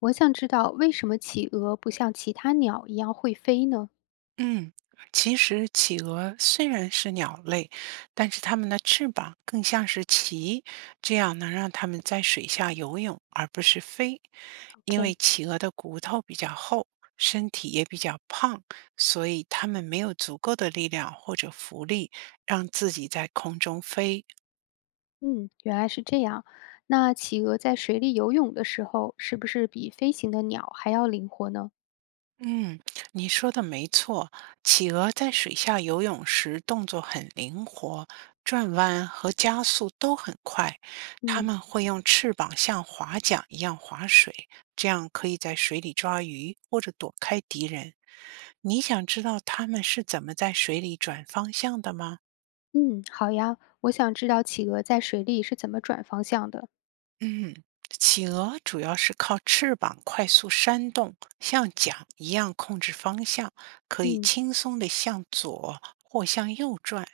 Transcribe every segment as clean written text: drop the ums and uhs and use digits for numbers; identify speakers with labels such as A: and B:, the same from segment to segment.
A: 我想知道为什么企鹅不像其他鸟一样会飞呢
B: 嗯，其实企鹅虽然是鸟类，但是它们的翅膀更像是鳍，这样能让它们在水下游泳，而不是飞。因为
A: ？OK，
B: 企鹅的骨头比较厚，身体也比较胖，所以它们没有足够的力量或者浮力让自己在空中飞。
A: 嗯，原来是这样。那企鹅在水里游泳的时候，是不是比飞行的鸟还要灵活呢？
B: 嗯，你说的没错，企鹅在水下游泳时动作很灵活，转弯和加速都很快。它
A: 嗯
B: 们会用翅膀像划桨一样划水，这样可以在水里抓鱼或者躲开敌人。你想知道它们是怎么在水里转方向的吗？
A: 嗯，好呀。我想知道企鹅在水里是怎么转方向的。
B: 嗯，企鹅主要是靠翅膀快速扇动，像桨一样控制方向，可以
A: 嗯
B: 轻松地向左或向右转。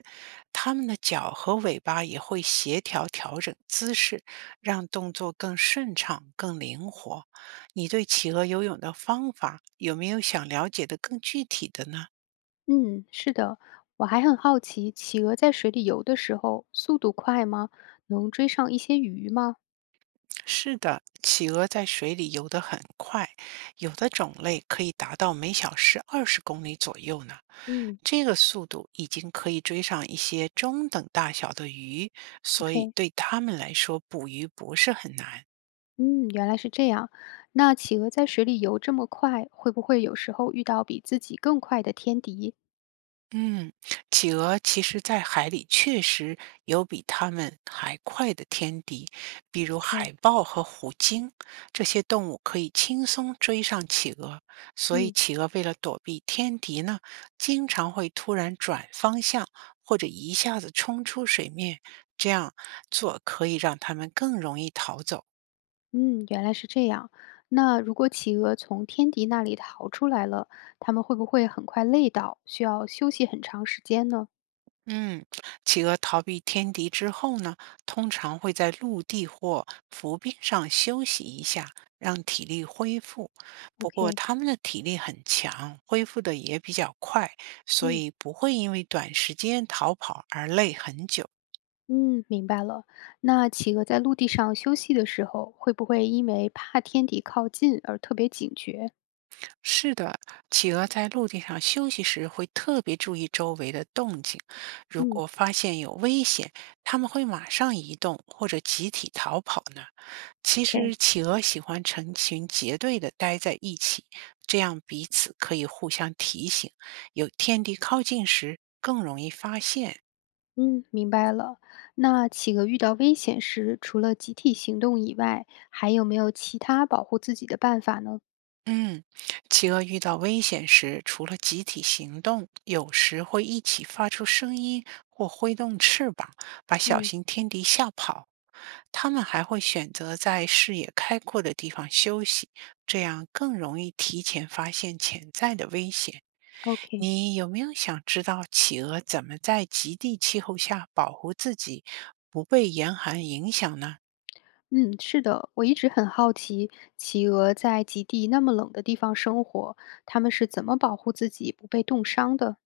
B: 它们的脚和尾巴也会协调调整姿势，让动作更顺畅、更灵活。你对企鹅游泳的方法有没有想了解的更具体的呢？
A: 嗯，是的。我还很好奇，企鹅在水里游的时候，速度快吗？能追上一些鱼吗？
B: 是的，企鹅在水里游得很快，有的种类可以达到每小时20公里左右呢。
A: 嗯
B: 这个速度已经可以追上一些中等大小的鱼，所以
A: ，OK。
B: 对它们来说，捕鱼不是很难。
A: 嗯，原来是这样。那企鹅在水里游这么快，会不会有时候遇到比自己更快的天敌？
B: 嗯，企鹅其实在海里确实有比它们还快的天敌，比如
A: ？OK，
B: 海豹和虎鲸，这些动物可以轻松追上企鹅。所以，
A: 嗯，
B: 企鹅为了躲避天敌呢，经常会突然转方向，或者一下子冲出水面。这样做可以让它们更容易逃走。
A: 嗯，原来是这样。那如果企鹅从天敌那里逃出来了，它们会不会很快累倒，需要休息很长时间呢？
B: 嗯，企鹅逃避天敌之后呢，通常会在陆地或浮冰上休息一下，让体力恢复。不过
A: OK，
B: 它们的体力很强，恢复的也比较快，所
A: 嗯
B: 以不会因为短时间逃跑而累很久。
A: 嗯，明白了。那企鹅在陆地上休息的时候，会不会因为怕天敌靠近而特别警觉？
B: 是的，企鹅在陆地上休息时会特别注意周围的动静，如
A: 嗯
B: 果发现有危险，它们会马上移动或者集体逃跑呢。其
A: ，OK。
B: 实，企鹅喜欢成群结队的待在一起，这样彼此可以互相提醒，有天敌靠近时更容易发现。
A: 嗯，明白了。那企鹅遇到危险时，除了集体行动以外，还有没有其他保护自己的办法呢？
B: 嗯，企鹅遇到危险时，除了集体行动，有时会一起发出声音或挥动翅膀，把小
A: 嗯
B: 型天敌吓跑。它们还会选择在视野开阔的地方休息，这样更容易提前发现潜在的危险。
A: ，OK，
B: 你有没有想知道企鹅怎么在极地气候下保护自己，不被严寒影响呢？
A: 嗯，是的，我一直很好奇，企鹅在极地那么冷的地方生活，它们是怎么保护自己不被冻伤的？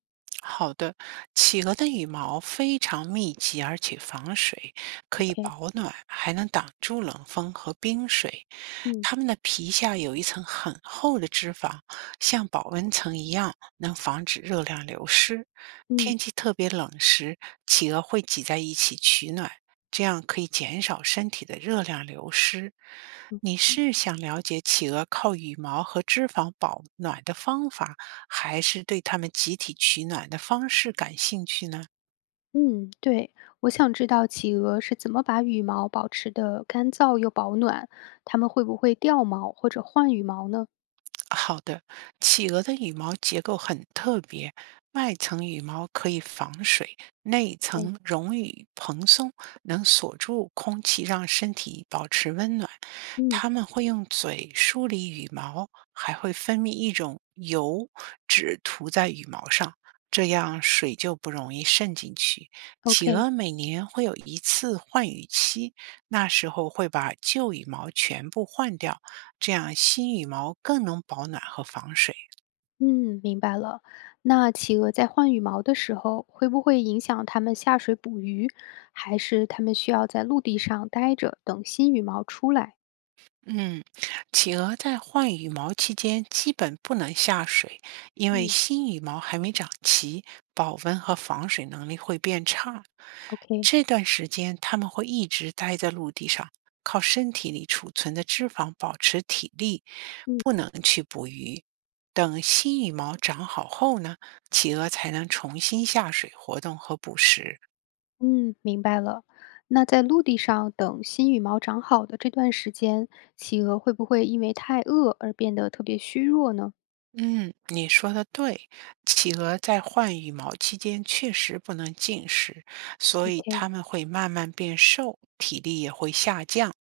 B: 好的，企鹅的羽毛非常密集，而且防水，可以
A: OK，
B: 保暖，还能挡住冷风和冰水。
A: 嗯
B: 它们的皮下有一层很厚的脂肪，像保温层一样，能防止热量流失。
A: 嗯
B: 天气特别冷时，企鹅会挤在一起取暖，这样可以减少身体的热量流失。你是想了解企鹅靠羽毛和脂肪保暖的方法，还是对他们集体取暖的方式感兴趣呢？
A: 嗯，对，我想知道企鹅是怎么把羽毛保持的干燥又保暖，它们会不会掉毛或者换羽毛呢？
B: 好的，企鹅的羽毛结构很特别，外层羽毛可以防水，内
A: 对，
B: 层绒羽蓬松，能锁住空气，让身体保持温暖。
A: 嗯
B: 它们会用嘴梳理羽毛，还会分泌一种油脂涂在羽毛上，这样水就不容易渗进去。企
A: ，OK。
B: 鹅每年会有一次换羽期，那时候会把旧羽毛全部换掉。这样新羽毛更能保暖和防水。
A: 嗯，明白了。那企鹅在换羽毛的时候，会不会影响它们下水捕鱼，还是它们需要在陆地上待着，等新羽毛出来？
B: 嗯，企鹅在换羽毛期间基本不能下水，因为
A: 嗯
B: 新羽毛还没长齐，保温和防水能力会变差。
A: ，OK，
B: 这段时间，它们会一直待在陆地上，靠身体里储存的脂肪保持体力，
A: 嗯
B: 不能去捕鱼。等新羽毛长好后呢，企鹅才能重新下水活动和捕食。
A: 嗯，明白了。那在陆地上等新羽毛长好的这段时间，企鹅会不会因为太饿而变得特别虚弱呢
B: 嗯，你说的对，企鹅在换羽毛期间确实不能进食，所以
A: ？OK，
B: 它们会慢慢变瘦，体力也会下降。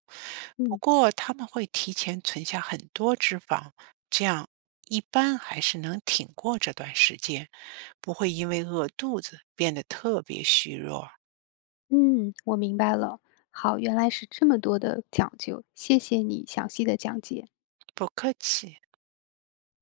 B: 不
A: 嗯
B: 过它们会提前存下很多脂肪，这样一般还是能挺过这段时间，不会因为饿肚子变得特别虚弱。
A: 嗯，我明白了。好，原来是这么多的讲究，谢谢你详细的讲解。
B: 不客气。